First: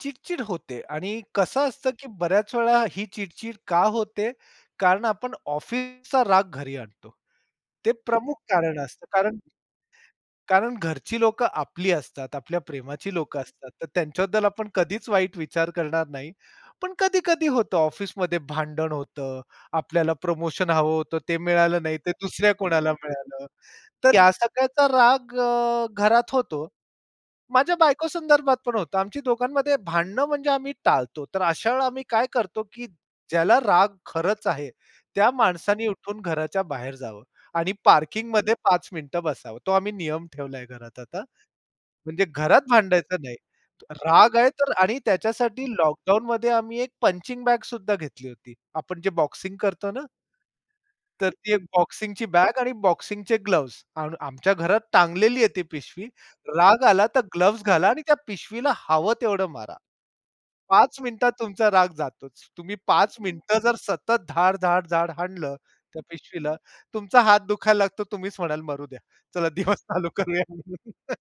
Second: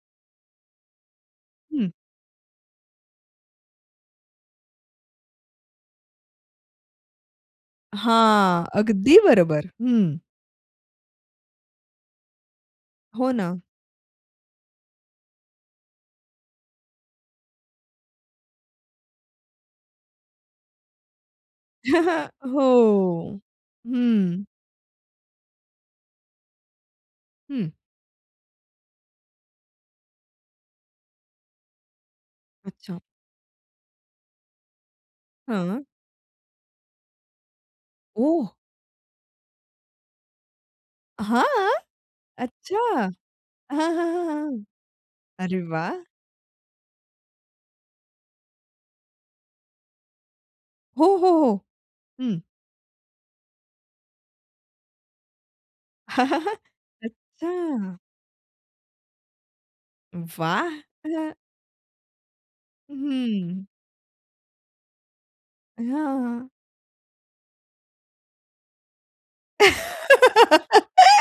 चिड-चिड होते. आणि कसं हं. असतं की बऱ्याच वेळा ही चिड-चिड का होते? कारण आपण ऑफिसचा राग घरी आणतो. ते प्रमुख हां. कारण असतं अगदी कारण बरोबर. हं. कारण घरची लोकं आपली असतात, आपल्या प्रेमाची हो लोक ना. असतात, तर त्यांच्याबद्दल आपण कधीच वाईट विचार करणार नाही. पण कधी-कधी होतं ऑफिसमध्ये भांडण होतं. आपल्याला प्रमोशन हवं होतं, ते मिळालं नाही ते दुसऱ्या कोणाला हो. मिळालं. तर या हं. सगळ्याचा राग अ, घरात होतो. हं. माझ्या बायको संदर्भात पण होतं आमची दोघांमध्ये भांडणं म्हणजे आम्ही टाळतो. तर अशा वेळेला आम्ही काय करतो, की अच्छा. ज्याला राग खरंच आहे, त्या हां. माणसाने उठून घराच्या बाहेर जावं आणि ओ! पार्किंगमध्ये 5 मिनिटं बसावं. तो आम्ही नियम ठेवलाय घरात आता, हां. म्हणजे घरात अच्छा. हां, भांडायचं नाही. हां, हां, राग आहे हां. तर आणि अरे त्याच्यासाठी वाह! लॉकडाउनमध्ये आम्ही एक पंचिंग बॅग सुद्धा घेतली होती. आपण जे बॉक्सिंग करतो ना हो, हो, तर ती हो. एक बॉक्सिंगची हं. बॅग आणि बॉक्सिंगचे ग्लोव्ह्ज आणि आम आमच्या घरात टांगलेली आहे ती पिशवी, राग आला तर ग्लोव्ह्ज घाला अच्छा. आणि त्या पिशवीला हवं तेवढं मारा. वाह! 5 मिनिटात [unintelligible] तुमचा राग जातोच. तुम्ही 5 मिनिटं हम्म. जर सतत धाड, धाड, धाड, हाणलं हां, त्या हां. पिशवीला तुमचा हात दुखायला लागतो तुम्हीच म्हणाल, "मरू द्या, चला दिवस चालू करूया, म्हणून"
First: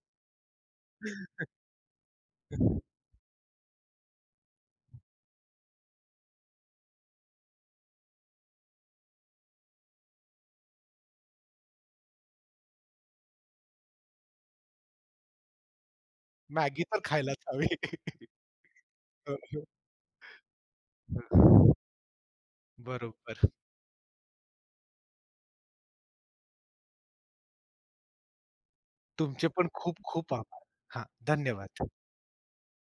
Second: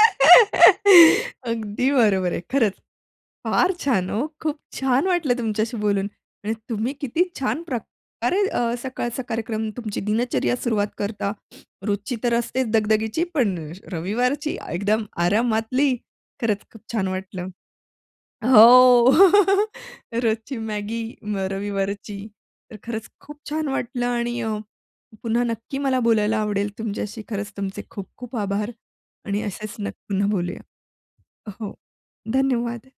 अगदी बरोबर आहे. खरंच. फार छान ओ, खूप छान वाटलं तुमच्याशी बोलून. आणि तुम्ही किती छान प्रकारे अ, सकाळचा कार्यक्रम तुमची दिनचर्या सुरुवात करता, रोजची तर असतेच दगदगीची पण रविवारची एकदम आरामातली. खरंच खूप मॅगी तर छान खायलाच वाटलं. हवी. अ, हो. हो, रोजची मॅगी मग हो. [unintelligible] रविवारची. तर खरंच खूप बरोबर. छान वाटलं आणि अ, पुन्हा नक्की मला बोलायला आवडेल तुमच्याशी खरंच तुमचे खूप खूप आभार आणि तुमचे पण असेच न खूप पुन्हा खूप बोलूया. आभार. हां. हो. धन्यवाद. धन्यवाद!